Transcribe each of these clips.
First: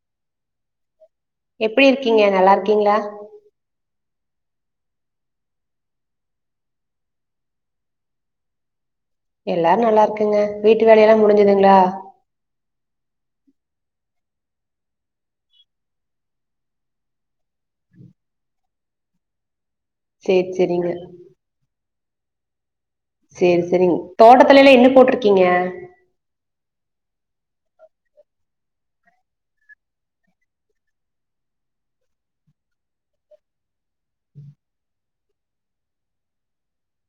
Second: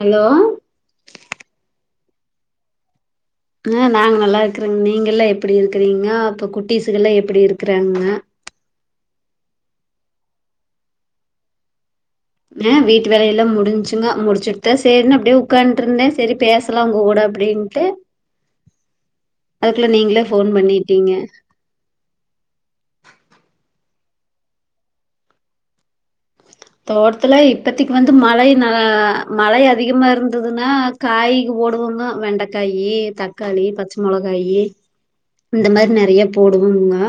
hello எப்டி இருக்கீங்க நல்லா இருக்கீங்ளா ஆ நாங்க நல்லா இருக்றோங் நீங்கள்லா எப்படி இருக்றீங்கோ அப்போ குட்டீஸகள்லா எப்டி இருக்குறாங்க எல்லாரு நல்லா இருக்குங்க வீட்டு வேலைய எல்லா முடிஞ்சுதுங்களா ஆ வீட்டு வேலை எல்லா முடிஞ்சுங்க முடிச்சுட்தா சரினு அப்டியே உக்காந்து இருந்தே சரி பேஸ் லாங் கூட அப்டின்ட்டு அதுக்குள்ள நீங்ளே சேரி போன் சேரிங்க பண்ணிட்டீங்க செரி செரிங்க தோட்டத்துல எல்லா என்ன போட்ருக்கீங்க தோட்டத்ல இப்பதைக்கு வந்து மழை நா மழை அதிகமா இருந்ததுன்னா காய்கு போடுவோங்கோ வெண்டைக்காயி தக்காளி பச்ச மொளகாயி இந்த மாரி நெறைய போடுவோங்கா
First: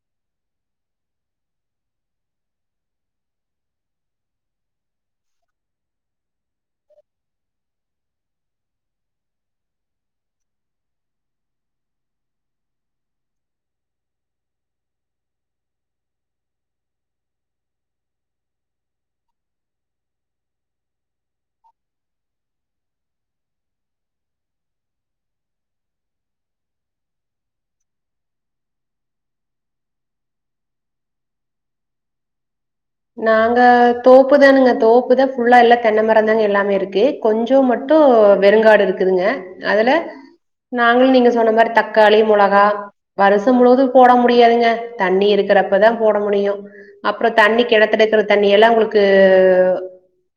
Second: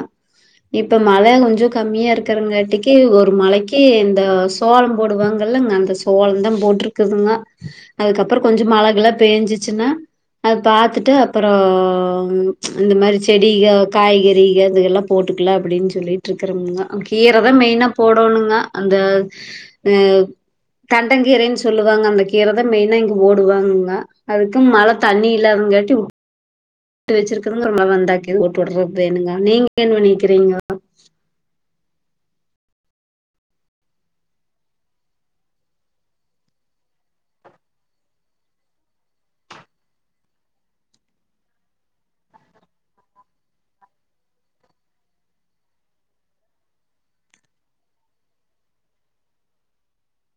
இப்ப மழ கொஞ்சோ கம்மியா இருக்கறங்காட்டிக்கு ஒரு மழைக்கு இந்த ஸ் சோளோ போடுவாங்கல்லங்க அந்த சோளந்தா போட்டிருக்குதுங்க அதுக்கப்றோ கொஞ்சோ மழ கிழ பேஞ்சிச்சுன்னா அது பாத்துட்டு அப்றோ அந்த மாரி செடிக காய்கறிக அதுகெல்லா போட்டுக்குலா அப்டின் சொல்லிட் இருக்றனுங்க கீர தா மெயினா போடோணுங்க அந்த அ தண்டன் கீரைன் சொல்லுவாங்க அந்த கீர தா மெயினா இங்க போடுவாங்கங்க அதுக்கு மழ தண்ணி இல்லாதுன் காட்டி உ ட்டு வெச்சிருக்கறங்க [inaudible] மருமவ வந்தாக்கீது ஓட்டு ஓட்றக் வேணுங்க நீங்க என்ன பண்ணீர்க்கிறீங்கோ நாங்க தோப்புதானுங்க தோப்புதா ஃபுல்லா எல்லா தென்ன மரந்தாங்க எல்லாமே இருக்கு கொஞ்சோ மட்டு வெறுங்காடு இருக்குதுங்க அதுல நாங்களு நீங்க சொன்ன மாரி தக்காளி, மொளகா வருசோ முழுவது போட முடியாதுங்க தண்ணி இருக்கிறப்பதா போட முடியு அப்பறோ தண்ணிக்கு கெணத்தெடுக்கிற தண்ணி எல்லா உங்களுக்கு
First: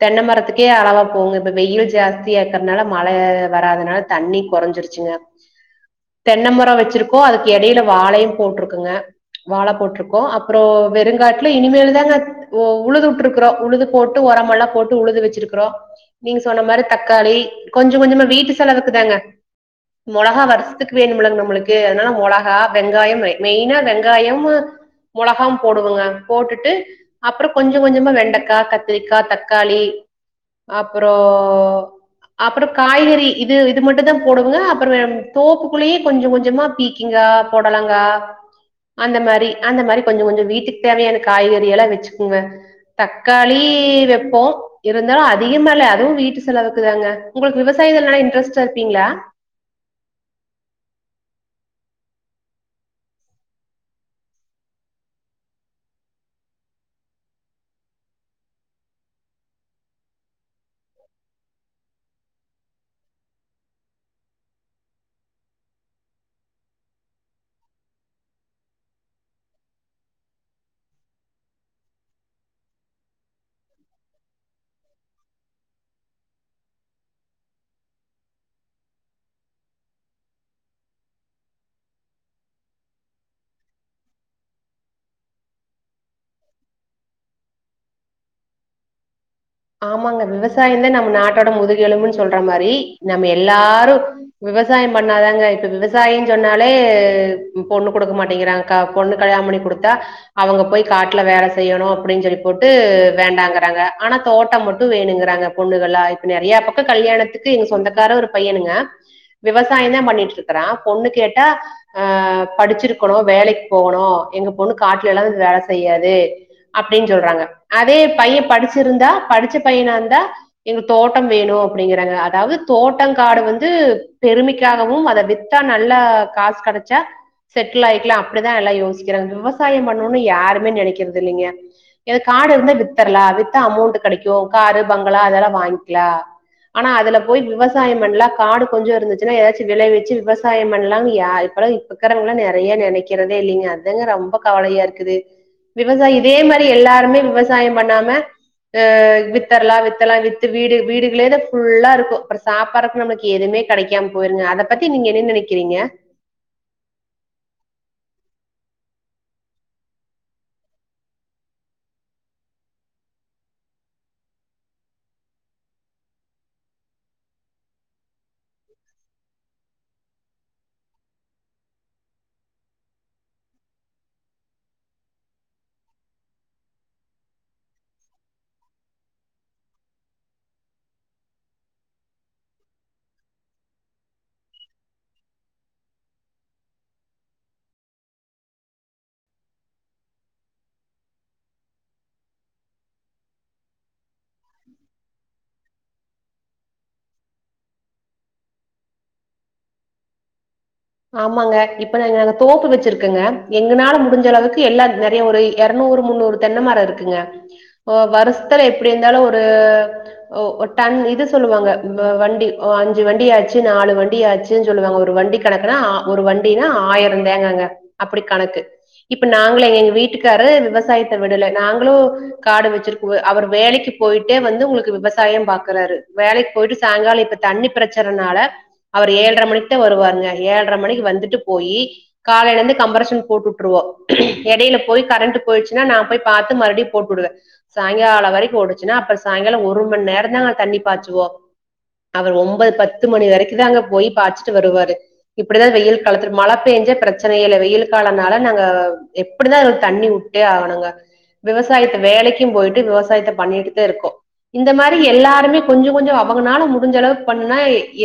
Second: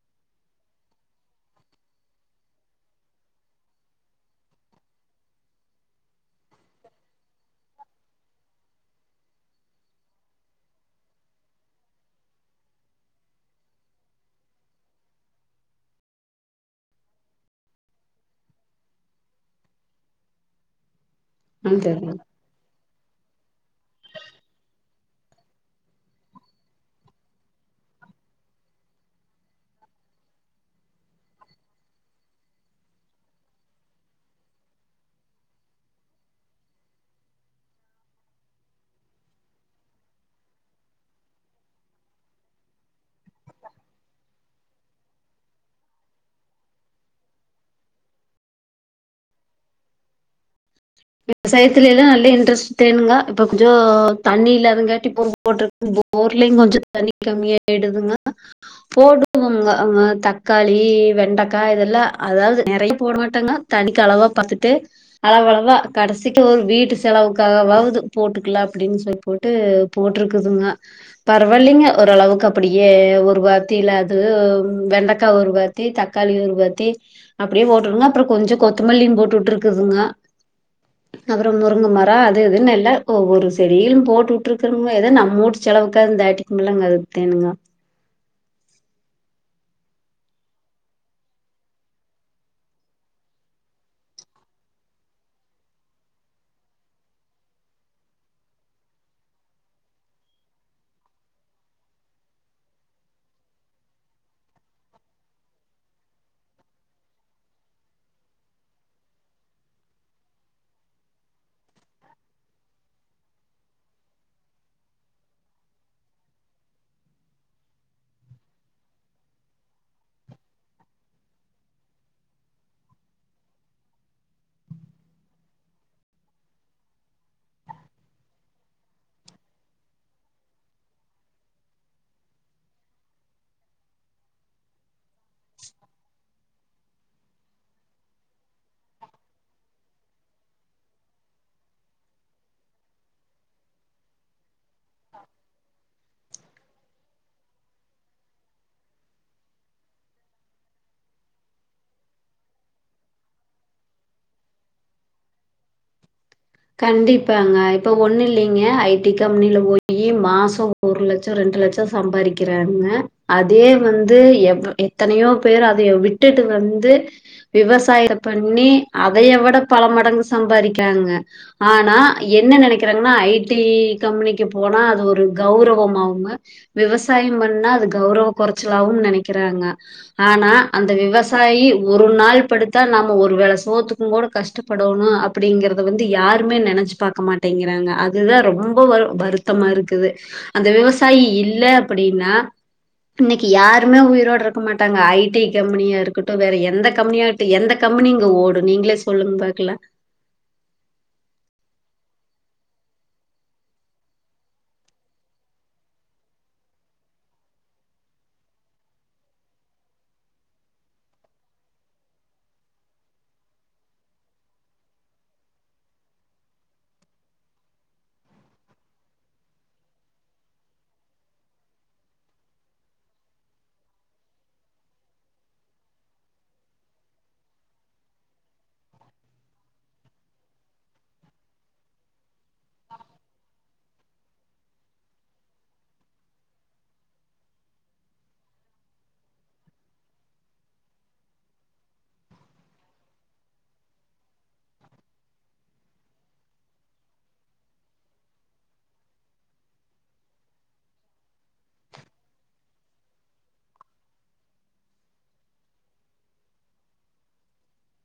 தென்ன மரத்துக்கே அளவா போகுங்க இப்ப வெயில் ஜாஸ்தியா இருக்கற்னால மழ வராதுனால தண்ணி கொறஞ்சிருச்சுங்க தென்ன மரோ வெச்சிருக்கோ அதுக் எடைல வாழையு போட்ருக்குங்க வாழ போட்ருக்கோ அப்பறோ வெறுங்காட்ல இனிமேலு தாங்க ஒ உழுது உட்ருக்கறோ உழுது போட்டு ஒரமெல்லா போட்டு உழுது வெச்சிருக்கறோ நீங்க சொன்ன மாரி தக்காளி கொஞ்ச கொஞ்சமா வீட்டு செலவுக்குதாங்க மொளகா வருஸ்த்துக் வேணுமில்லங் நம்மளுக்கு அதுனால மொள கா வெங்காயமு மெய்னா வெங்காயமு மொளகாவு போடுவங்க போட்டுட்டு அப்பறோ கொஞ்ச கொஞ்சமா வெண்டக்கா, கத்திரிக்கா, தக்காளி அப்பறோ அப்பறோ காய்கறி இது இது மட்டுந்தா போடுவங்க அப்பறோ தோப்புக்குள்ளியு கொஞ்ச கொஞ்சமா பீக் கிங்கா, பொடலங்கா அந்த மாரி அந்த மாரி கொஞ்ச கொஞ்சோ வீட்டுக் தேவையான காய்கறி எல்லா வெச்சுக்ங்க தக்காளி வெப்போ இருந்தாலு அதிகமா இல்ல அதுவு வீட்டு செலவுக்கு தாங்க உங்களுக் விவசாய இதுல் நல்லா இன்ட்ரெஸ்ட்டா இருப்பீங்ளா விவசாயத்துலெல்லா நல்லா இன்ட்ரெஸ்ட் தேனுங்கோ இப்ப கொஞ்சோ தண்ணி இல்லாதங்காட்டி இப்பொரு மோட்ரு போர்லயு கொஞ்ச தண்ணி கம்மியாய்டுதுங்க போடுவோங்க அங்க தக்காளி, வெண்டக்கா இதெல்லா அதாவ்து நெறைய போட மாட்டங்க தண்ணிக்களவா பாத்துட்டு அளவளவா கடைசிக்கு ஒரு வீட்டு செலவுக்காகவாவ்து போட்டுக்கலா அப்டின் சொல்லி போட்டு போட்ருக்குதுங்க பரவால்லிங்க ஓரளவுக்கு அப்படியே ஒரு பாத்தில அது வெண்டக்கா ஒரு பாத் தி தக்காளி ஒரு பாத்தி அப்பிடியே போட்டுருங்க அப்பறோ கொஞ்ச கொத்துமல்லியு போட்டு உட்ருக்குதுங்க அப்பறோ முருங்க மரோ அது இதுன் எல்லா ஒவ்வொரு செடியிலு போட்டு உட்ருக்கறங்க எதோ நம்ம வூட்டு செலவுக்காது தாட்டி மில்லங்க அதுக் தேனுங்க ஆமாங்க விவசாயந்தா நம்ம நாட்டோட முதுகெலும்புன் சொல்ற மாரி நம்ம எல்லாரு விவசாயம் பண்ணாதாங்க இப்ப விவசாயோன் சொன்னாலே உ பொண்ணு குடுக்க மாட்டேங்கிறாங்க கா பொண்ணு கல்யாணம் பண்ணி குடுத்தா அவுங்க போய் காட்ல வேல செய்யோனு அப்டின் சொல்லி போட்டு வேண்டாங்கறாங்க ஆனா தோட்டம் மட்டு வேணுங்கறாங்க பொண்ணுகல்லா இப்ப நெறயா பக்கோ கல்யாணத்துக்கு எங்க சொந்தக்கார ஒரு பையனுங்க விவசாயந்தா பண்ணிட்ருக்கறா பொண்ணு கேட்டா ஆ படிச்சிருக்கணு வேலைக் போகணு எங்க பொண்ணு காட்லெல்லா வந்து வேல செய்யாது அப்டின் சொல்றாங்க அதே பைய படிச்சிருந்தா படிச்ச பையனார்ந்தா எங்களுக் தோட்டம் வேணு அப்டிங்கறாங்க அதாவ்து தோட்டோ, காடு வந்து பெருமைக்காகவு அத வித் தா நல்லா காஸ் கெடச்சா செட்டில் ஆய்க்கலா அப்பிடிதா எல்லா யோசிக்கிறாங் விவசாயோ பண்ணோனுன் யாருமே நெனைக்கிறதில்லீங்க ஏனா காடு இர்ந்தா வி்த்தரலா வித்தா அமௌண்ட்டு கெடைக்கு காரு, பங்களா அதெல்லா வாய்ங்க்கிலா ஆனா அதுல போய் விவசாயம் பண்லா காடு கொஞ்சோ இருந்துச்சுன்னா எதாச்சு விளைவிச்சு விவசாயம் பண்லாங் யா இப்பலா விக்கறவங்ளா நெறைய நெனக்கிறதே இல்லீங்க அதாங்க ரொம்ப கவலையா இருக்குது விவசாயோ இதே மாரி எல்லாருமே விவசாயம் பண்ணாம அ வித்தரலா வித்தர்லா வித்து வீடு வீடுகளே தா ஃபுல்லா இருக்கு அப்பறோ சாப்பட்றக் நம்ளுக் எதுமே கெடைக்காம போயிருங்க அத பத்தி நீங்க என்ன நெனக்கிறீங்க கண்டிப்பாங்க இப்ப ஒண்ணு இல்லைங்க ஐ டி கம்பெனில போயி மாசோ ஒரு லட்சோ ரெண்டு லட்சோ சம்பாரிக்கிறாங்க அதே வந்து எவ் எத்தனையோ பேர் அதய விட்டுட்டு வந்து விவசாயம் பண்ணி அதய விட பல மடங்கு சம்பாரிக்காங்க ஆனா என்ன நெனக்கறாங்கன்னா ஐ டி கம்பெனிக்கு போனா அது ஒரு கெளரவம் ஆவுங்க விவசாயம் பண்ணா அது கௌரவ கொறச்சலாவு நெனக்கறாங்க ஆனா அந்த விவசாயி ஒரு நாள் படுத்தா நாம ஒரு வேள சோத்து ங்கோட கஷ்டப்படணு அப்டிங்கறது வந்து யாருமே நெனச்சு பாக்க மாட்டேங்கிறாங்க அதுதான் ரொம்ப வரு வருத்தமா இருக்குது அந்த விவசாயி இல்ல அப்பிடின்னா இன்னிக்கு யாருமே உயிரோட இருக்க மாட்டாங்க ஐ டி கம்பெனியா இருக்கட்டு வேற எந்த கம்பெனியா ட்டு எந்த கம்பெனி இங்க ஓடு நீங்களே சொல்லுங்க பாக்கலா ஆமாங்க இப்ப நாங்க தோப்பு வச்சுருக்கங்க எங்கனால முடிஞ்ச அளவுக்கு எல்லா நறைய ஒரு எரநூறு முன்னூறு தென்ன மரோ இருக்குங்க ஒ வருஷத்துல எப்டி இருந்தாலு ஒரு ஓ டன் இது சொல்லுவாங்க வண்டி ஒ அஞ்சு வண்டி ஆச்சு நாலு வண்டி ஆச்சு சொல்லுவாங்க ஒரு வண்டிக் கணக்குனா ஒரு வண்டினா ஆயிரோ தேங்காங்க அப்படி கணக்கு இப்ப நாங்களே எங்க எங்க வீட்டுக்காரு விவசாயத்த விடல நாங்களு காடு வச்சிருக் அவர் வேலைக்கு போயிட்டே வந்து உங்களுக்கு விவசாயம் பாக்குறாரு வேலைக்கு போயிட்டு சாயங்காலோ இப்பத் தண்ணி பிரச்சனனால அவர் ஏழர மணிக்கு தா வருவாருங்க ஏழர மணிக்கு வந்துட்டு போயி காலையில இந்து கம்பரஷன் போட்டு உட்டுருவோ எடையில போய் கரண்ட் போயிடுச்சுன்னா நா போய் பாத்து மறுபடியு போட்டு உடுவே சாயங்காலோ வரைக்கு ஓடுச்சுன்னா அப்பறோ சாயங்காலோ ஒரு மண் நேரந்தா நா தண்ணி பாசுவோ அவர் ஒன்பது பத்து மணி வரைக்கு தாங்க போய் பாச்சுட்டு வருவாரு இப்படிதா வெயில் காலத்து மழ பேஞ்சா பிரச்சன இல்ல வெயில் காலனால நாங்க எப்படிதாருன் தண்ணி உட்டே ஆகணுங்க விவசாயத்த வேலைக்கும் போயிட்டு விவசாயத்த பண்ணிட்டுதே இருக்கோ இந்த மாரி எல்லாருமே கொஞ்சோ கொஞ்சோ அவங்கனா முடிஞ்ச அளவுக்கு பண்ணா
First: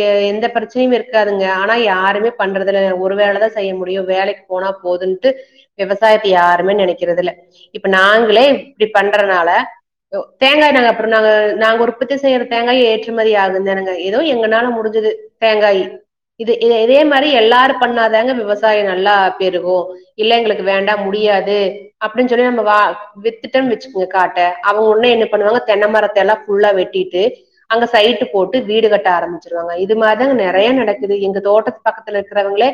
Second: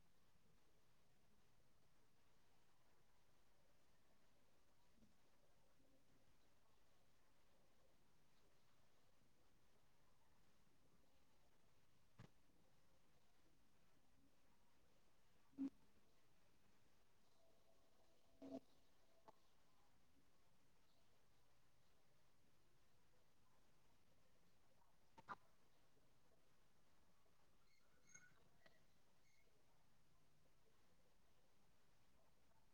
எ எந்த பிரச் சனையுமே இருக்காதுங்க ஆனா யாருமே பண்றதுல்ல ஒரு வேலதா செய்ய முடியு வேலைக்கு போனா போதுன்ட்டு விவசாயத்த யாருமே நெனக்கறதுல்ல இப்ப நாங்களே இப்டி பண்றனால தேங்கா நாங்க அப்பறோ நாங்க நாங்க உற்பத்தி செய்யற தேங்காய ஏற்றுமதி ஆகுந்தானங்க ஏதோ எங்கனால முடிஞ்சது தேங்காய் இது இத இதே மாரி எல்லாரும் பண்ணாதாங்க விவசாயம் நல்லா பெருகு இல்ல எங்களுக்கு வேண்டா முடியாது அப்டின்னு சொல்லி நம்ம வா வித்துட்டம் வச்சுக்கோங்க காட்ட அவங்க ஒன்னு என்ன பண்ணுவாங்க தென்ன மரத்த எல்லா ஃபுல்லா வெட்டிட்டு அங்க சைட்டு போட்டு வீடு கட்ட ஆரம்பிச்சிருவாங்க இது மாரிதாங்க நறைய நடக்குது எங்க தோட்ட பக்கத்துல இருக்கிறவுங்ளே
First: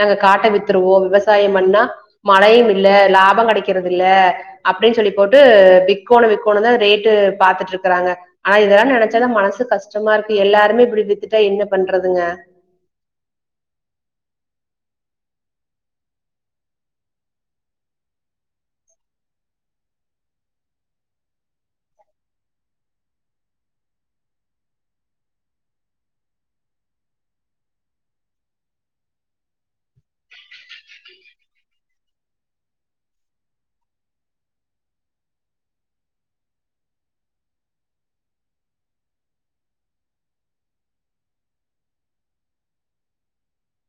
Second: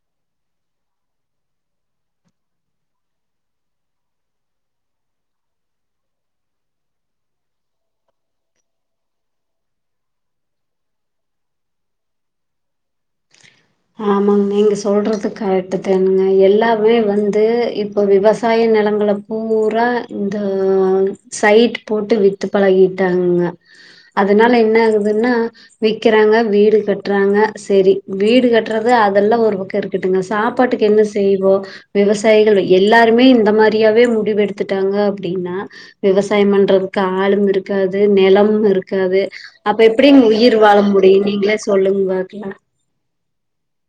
நாங்க கட்ட வித்துருவோ விவசாயம் பண்ணா மழையும் இல்ல லாபம் கடைக்கிறது இல்ல அப்டின்னு சொல்லி போட்டு விக்கோனு விக்கோனுதா ரேட்டு பாத்துட்டு இருக்கறாங்க ஆனா இதெல்லா நனைச்சாதா மனசு கஷ்டமா இருக்கு எல்லாருமே இப்படி வித்துட்டா என்ன பண்றதுங்க ஆமாங்க நீங்க சொல்றது கரெட்டுத்தானுங்க எல்லாமே வந்து இப்போ விவசாய நெலங்கள பூரா இந்த சைட் போட்டு வித்து பழகிட்டாங்கங்க அதனால என்ன ஆகுதுன்னா விக்கறாங்க வீடு கட்டுறாங்க சரி வீடு கட் றது அதெல்லா ஒரு பக்கோ இருக்கட்டுங்க சாப்பாட்டுக்கு என்ன செய்வோ விவசாயிகள் எல்லாருமே இந்த மாரியாவே முடிவு எடுத்துட்டாங்க அப்டின்னா விவசாயம் பண்றதுக்கு ஆளும் இருக்காது நெலமு இருக்காது அப்ப எப்டிங்க உயிர் வாழ முடியு நீங்களே சொல்லுங்க பாக்கால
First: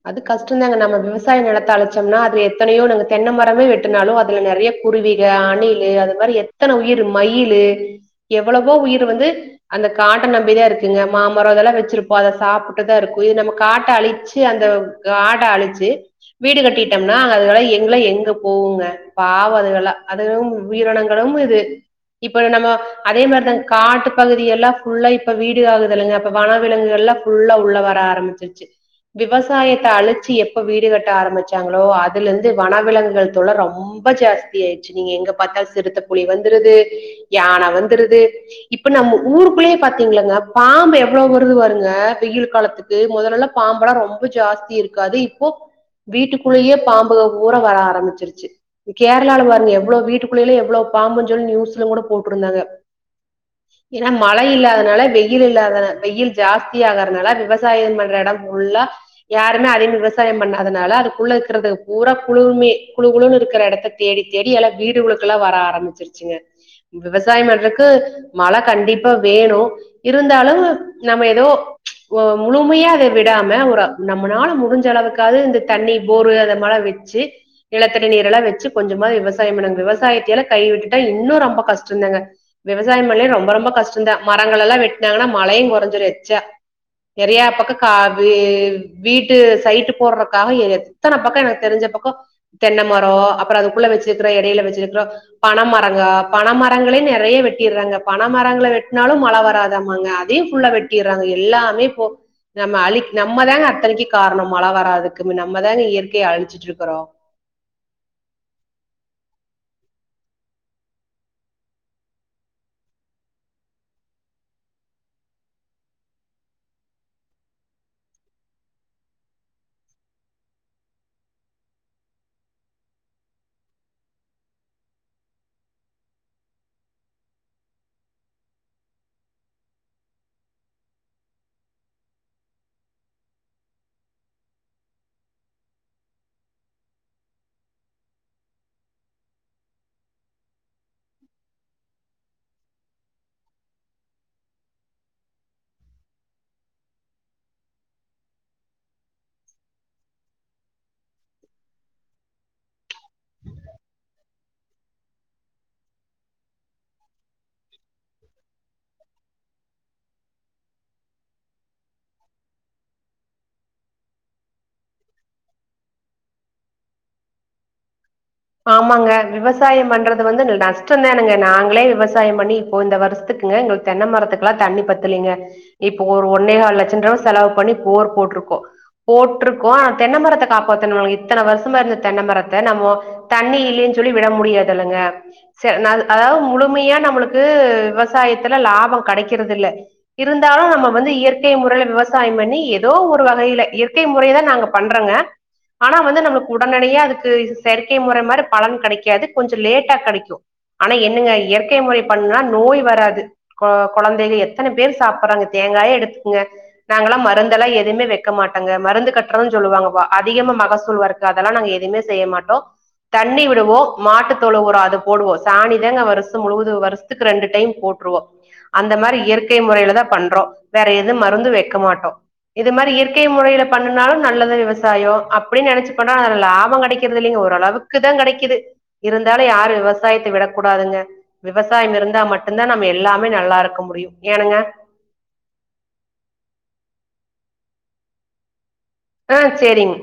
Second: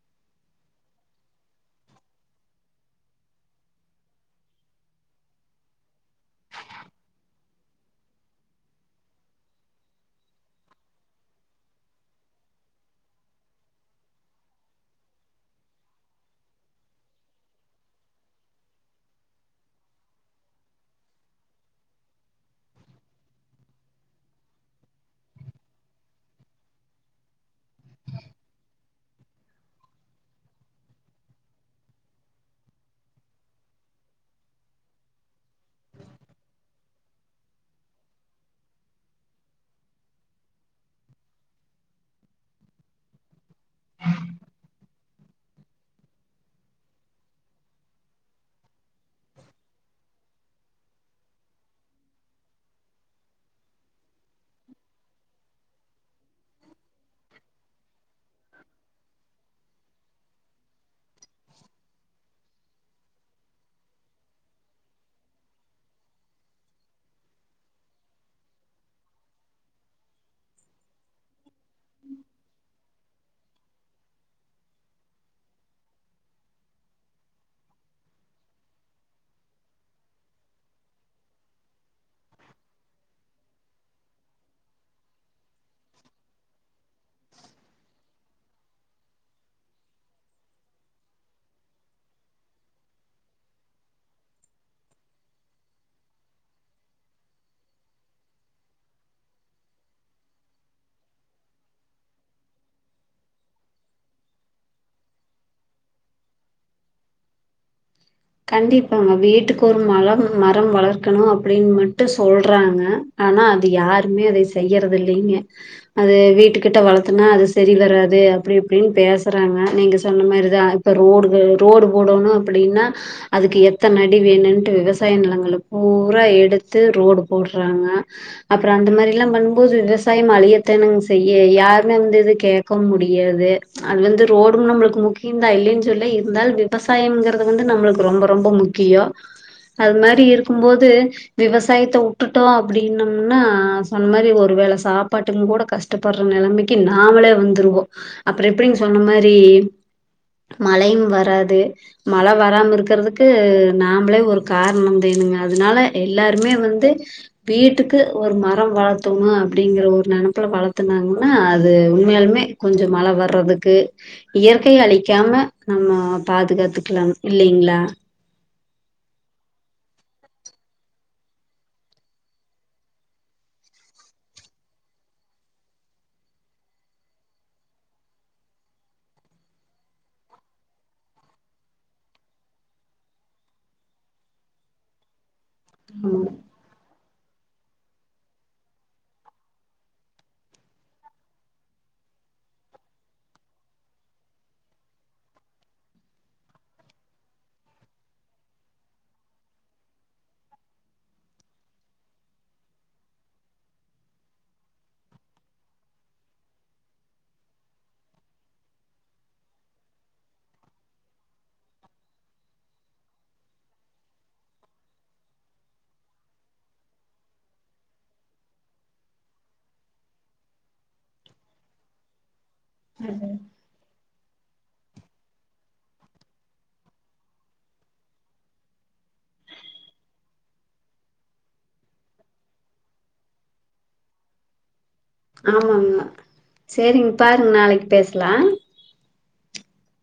அது கஷ்டந்தாங்க நம்ம விவசாய நெலத்த அளச்சோம்னா அதுல எத்தனையோ நாங்க தென்ன மரமே வெட்டனாலு அதுல நறைய குருவிக அணிலு அது மாரி எத்தன உயிரு மயிலு எவ்வளவோ உயிரு வந்து அந்த காட்ட நம்பிதா இருக்குங்க மாமரோ இதெல்லா வெச்சிருப்போ அத சாப்புட்டுதா இருக்கோ இது நம்ம காட்ட அழிச்சு சுத்தி அந்த காட்ட அழிச்சி வீடு கட்டிட்டோம்னா அதுகலா எங்ல எங்க போவுங்க பாவோ அதுகலா அதுகலும் உயிரினங்களும் இது இப்ப நம்ம அதே மாரிதா காட்டு பகுதியெல்லா ஃபுல்லா இப்ப வீடு ஆகுதலுங்க இப்ப வனவிலங்கு எல்லா ஃபுல்லா உள்ள வர ஆரம்பிச்சிருச்சு விவசாயத்த அழிச்சு எப்ப வீடு கட்ட ஆரம்பிச்சாங்களோ அதுல இருந்து வனவிலங்கு தொல்ல ரொம் ப ஜாஸ்தி ஆயிச்சு நீங்க எங்க பாத்தால் சிறுத்த புலி வந்துருது யான வந்துருது இப்ப நம்ம ஊருக்குள்ளயே பாத்தீங்களங்கா பாம்பு எவ்வளோ வருது பாருங்க வெயில் காலத்துக் கு மொதலல்லா பாம்பலா ரொம்ப ஜாஸ்தி இருக்காது இப்போ வீட்டுக்குள்ளயே பாம்புக பூறா வர ஆரம்பிச்சிருச்சு இ கேரளால பாருங்க எவ்ளோ வீட்டுக்குள்ளயலா எவ்ளோ பாம்புஞ்சொல்லி நியூஸ்லுயுங் கூட போட்ருந்தாங்க ஏன்னா மழை இல்லாதனால வெயில் இல்லாத வெயில் ஜாஸ்தி ஆகாதனால விவசாயம் பண்ற இடம் ஃபுல்லா யாருமே அதிகமா விவசாயம் பண்ணாததுனால அதுக்குள்ள இருக்கிறதுக்கு பூரா குழுமே குழு குழுன்னனு இருக்குற எடத்துக் தேடி தேடி எல்லா வீடுகளுக்குல்ல வர ஆரம்பிச்சிருச்சுங்க விவசாயம் பண்றக்கு மழ கண்டிப்பா வேணோ இருந்தாலு நம்ம ஏதோ முழுமையா அதை விடாம ஒரு நம்மளால முடிஞ்ச அளவுக்காவது இந்த தண்ணி போரு அத மால வெச்சு நிலத்தடி நீரல்லா வெச்சு கொஞ்சமா விவசாயம் பண்ணுங்க விவசாயத்தையெல்லா கை விட்டுட்டா இன்னு ரொம்ப கஷ்டோந்தாங்க விவசாயம் பண்லயா ரொம்ப ரொம்ப கஷ்டோந்தா மரங்கள் எல்லா வெட்டனாங்கன்னா மழையு கொறைஞ்சிடோ எச்சா நறையா பக்கோ காவி வீட்டு சைட்டு போடுறக்காக எத்தன பக்கோ எனக்கு தெரிஞ்ச பக்கோ தென்ன மரோ அப்புறோ அதுக்குள்ள வெச்சிருக்குறோ எடையில வெச்சிருக்றோ பனமரங்க பனைமரங்களே நறைய வெட்டிடுறாங்க பனமரங்கள வெட்னாலு மழை வராதாமாங்க இதியு ஃபுல்லா வெட்டிறாங்க எல்லாமே போ நம்ம அழி நம்ம தாங்க இத்தனக்கி காரணோ மழ வராதுக்கு நம்ம தாங்க இயற்கைய அழிச்சிட்ருக்கறோ கண்டிப்பாங்க வீட்டுக்கு ஒரு மழம் மரம் வளக்கணோ அப்டீன் மட்டு சொல்றாங்க ஆனா அத யாருமே அதை செய்யறது இல்லீங்க அது வீட்டுக்கிட்ட வளத்தோனா அது சரி வராது அப்டி இப்டீன்னு பேசுறாங்க நீங்க சொன்ன மாரிதா இப்ப ரோடு ரோடு போடணோ அப்படீன்னா அதுக்கு எத்தமடி வேணுன்ட்டு விவசாயோ நெலங்கலா பூரா எடுத்து ரோடு போட்றாங்க அப்றோ அந்த மேரில்லா பண்ணும்போது விவசாயம் அழியத்தானங்க செய்யோ யாருமே வந்து இது கேக்க முடியாது அது வந்து ரோடும் நம்முளுக்கு முக்கியந்தா இல்லைன்னு சொல்ல இருந்தாலு விவசாயம்ங்கிறது வந்து நம்புளுக் கு ரொம்போ ரொம்போ முக்கியோ அது மாரி இருக்கும்போது விவசாயத்த உட்டுட்டோ அப்டீன்னும்னா சொன்ன மேரி ஒரு வேள சாப்பாட்டுங்கூட கஷ் ட பட்ற நெலமைக்கி நாமளே வந்துருவோ அப்றோ எப்டிங் சொன்ன மாரி மழையும் வராது மழ வராம இருக் கிறதுக்கு நாம்ளே ஒரு காரணோ தேணுங்க அதனால எல்லாருமே வந்து வீட்டுக்கு ஒரு மரம் வளத்தோமா அப்டீங்கற ஒரு நெனப்புல வளத்துங்னாங்னா அது உண்மையாலுமே கொஞ்சோ மழ வர்றதுக்கு இயற்கைய அழிக்காம நம்மோ பாதுகாத்துக்லாங் இல்லீங்ளா ஆமாங்க விவசாயம் பண்றது வந்து நஷ்டோ தானுங்க நாங்ளே விவசாயம் பண்ணி இப்போ இந்த வருஷ்த்துக்கு ங்க எங்களுக்கு தென்ன மரத்துக்குலா தண்ணி பத்தலீங்க இப்போ ஒரு ஒன்னேகால் லட்சன்ரூவா செலவு பண்ணி போர் போட்ருக்கோ போட்ருக்கோ ஆனா தென்ன மரத்த காப்பாத்தனும் இத்தன வருஷமா இருந்த தென்ன மரத்த நம்மோ தண்ணி இல்லேன் சொல்லி விட முடியாதெல்லங்க செர் நா அத் ஆமா அதாவது முழுமையா நம்ளுக் கு விவசாயித்துல லாபோ கெடைக்கறது இல்ல இருந்தாலோ நம்ம வந்து இயற்கை முறைல விவசாயம் பண்ணி ஏதோ ஒரு வகையில இயற்கை முறையதா நாங்க பண்றங்க ஆனா வந்து நம்ளுக்கு உடனடியா அதுக்கு இது செரிக் கை முறை மாரி பலன் கடைக்காது கொஞ்சோ லேட்டா கெடைக்கோ ஆனா என்னங்க இயற்கை முறை பண்ணா நோய் வராது கொ கொழந்தைங்க எத்தன பேர் சாப்பறாங்க தேங்காயே எடுத்துக்ங்க நாங்களா மருந்தெல்லா எதுமே வெக்க மாட்டோங்க மருந்து கட்றதுன் சொல்லுவாங்கபா அதிகமா மகசூல் வர் ர அதலா நாங்க எதைமே செய்ய மாட்டோ தண்ணி விடுவோ மாட்டுத்தொழுவ உறோ அத போடுவோ சாணிதாங்க வருஷோ முழுவதோ வருஷ்துக்கு ரெண்டு டைம் போட்ருவோ அந்த மேரி இயற்கை முறையில தா பண்றோ வேற எதோ மருந்தோ வெக்க மாட்டோ இது மாரி இயற்கை முறையிலப் பண்ணுனாலோ நல்லது விவசாயோ அப்டின் நெனைச்சுப்பன்றோ ஆனா அதுல லாபோ கடைக்கிற்தில்லிங்க ஓரளவுக் கு தா கெடைக்குது இருந்தாலோ யாரு விவசாயத்த விடக்கூடாதுங்க விவசாயம் இருந்தா மட்டுந்தா நம்ம எல்லாமே நல்லாருக்க முடியும் ஏனுங்க ஆமாங்க சேரிங் பாருங் நாளைக்பேஸ்லா ஆ சேரிங்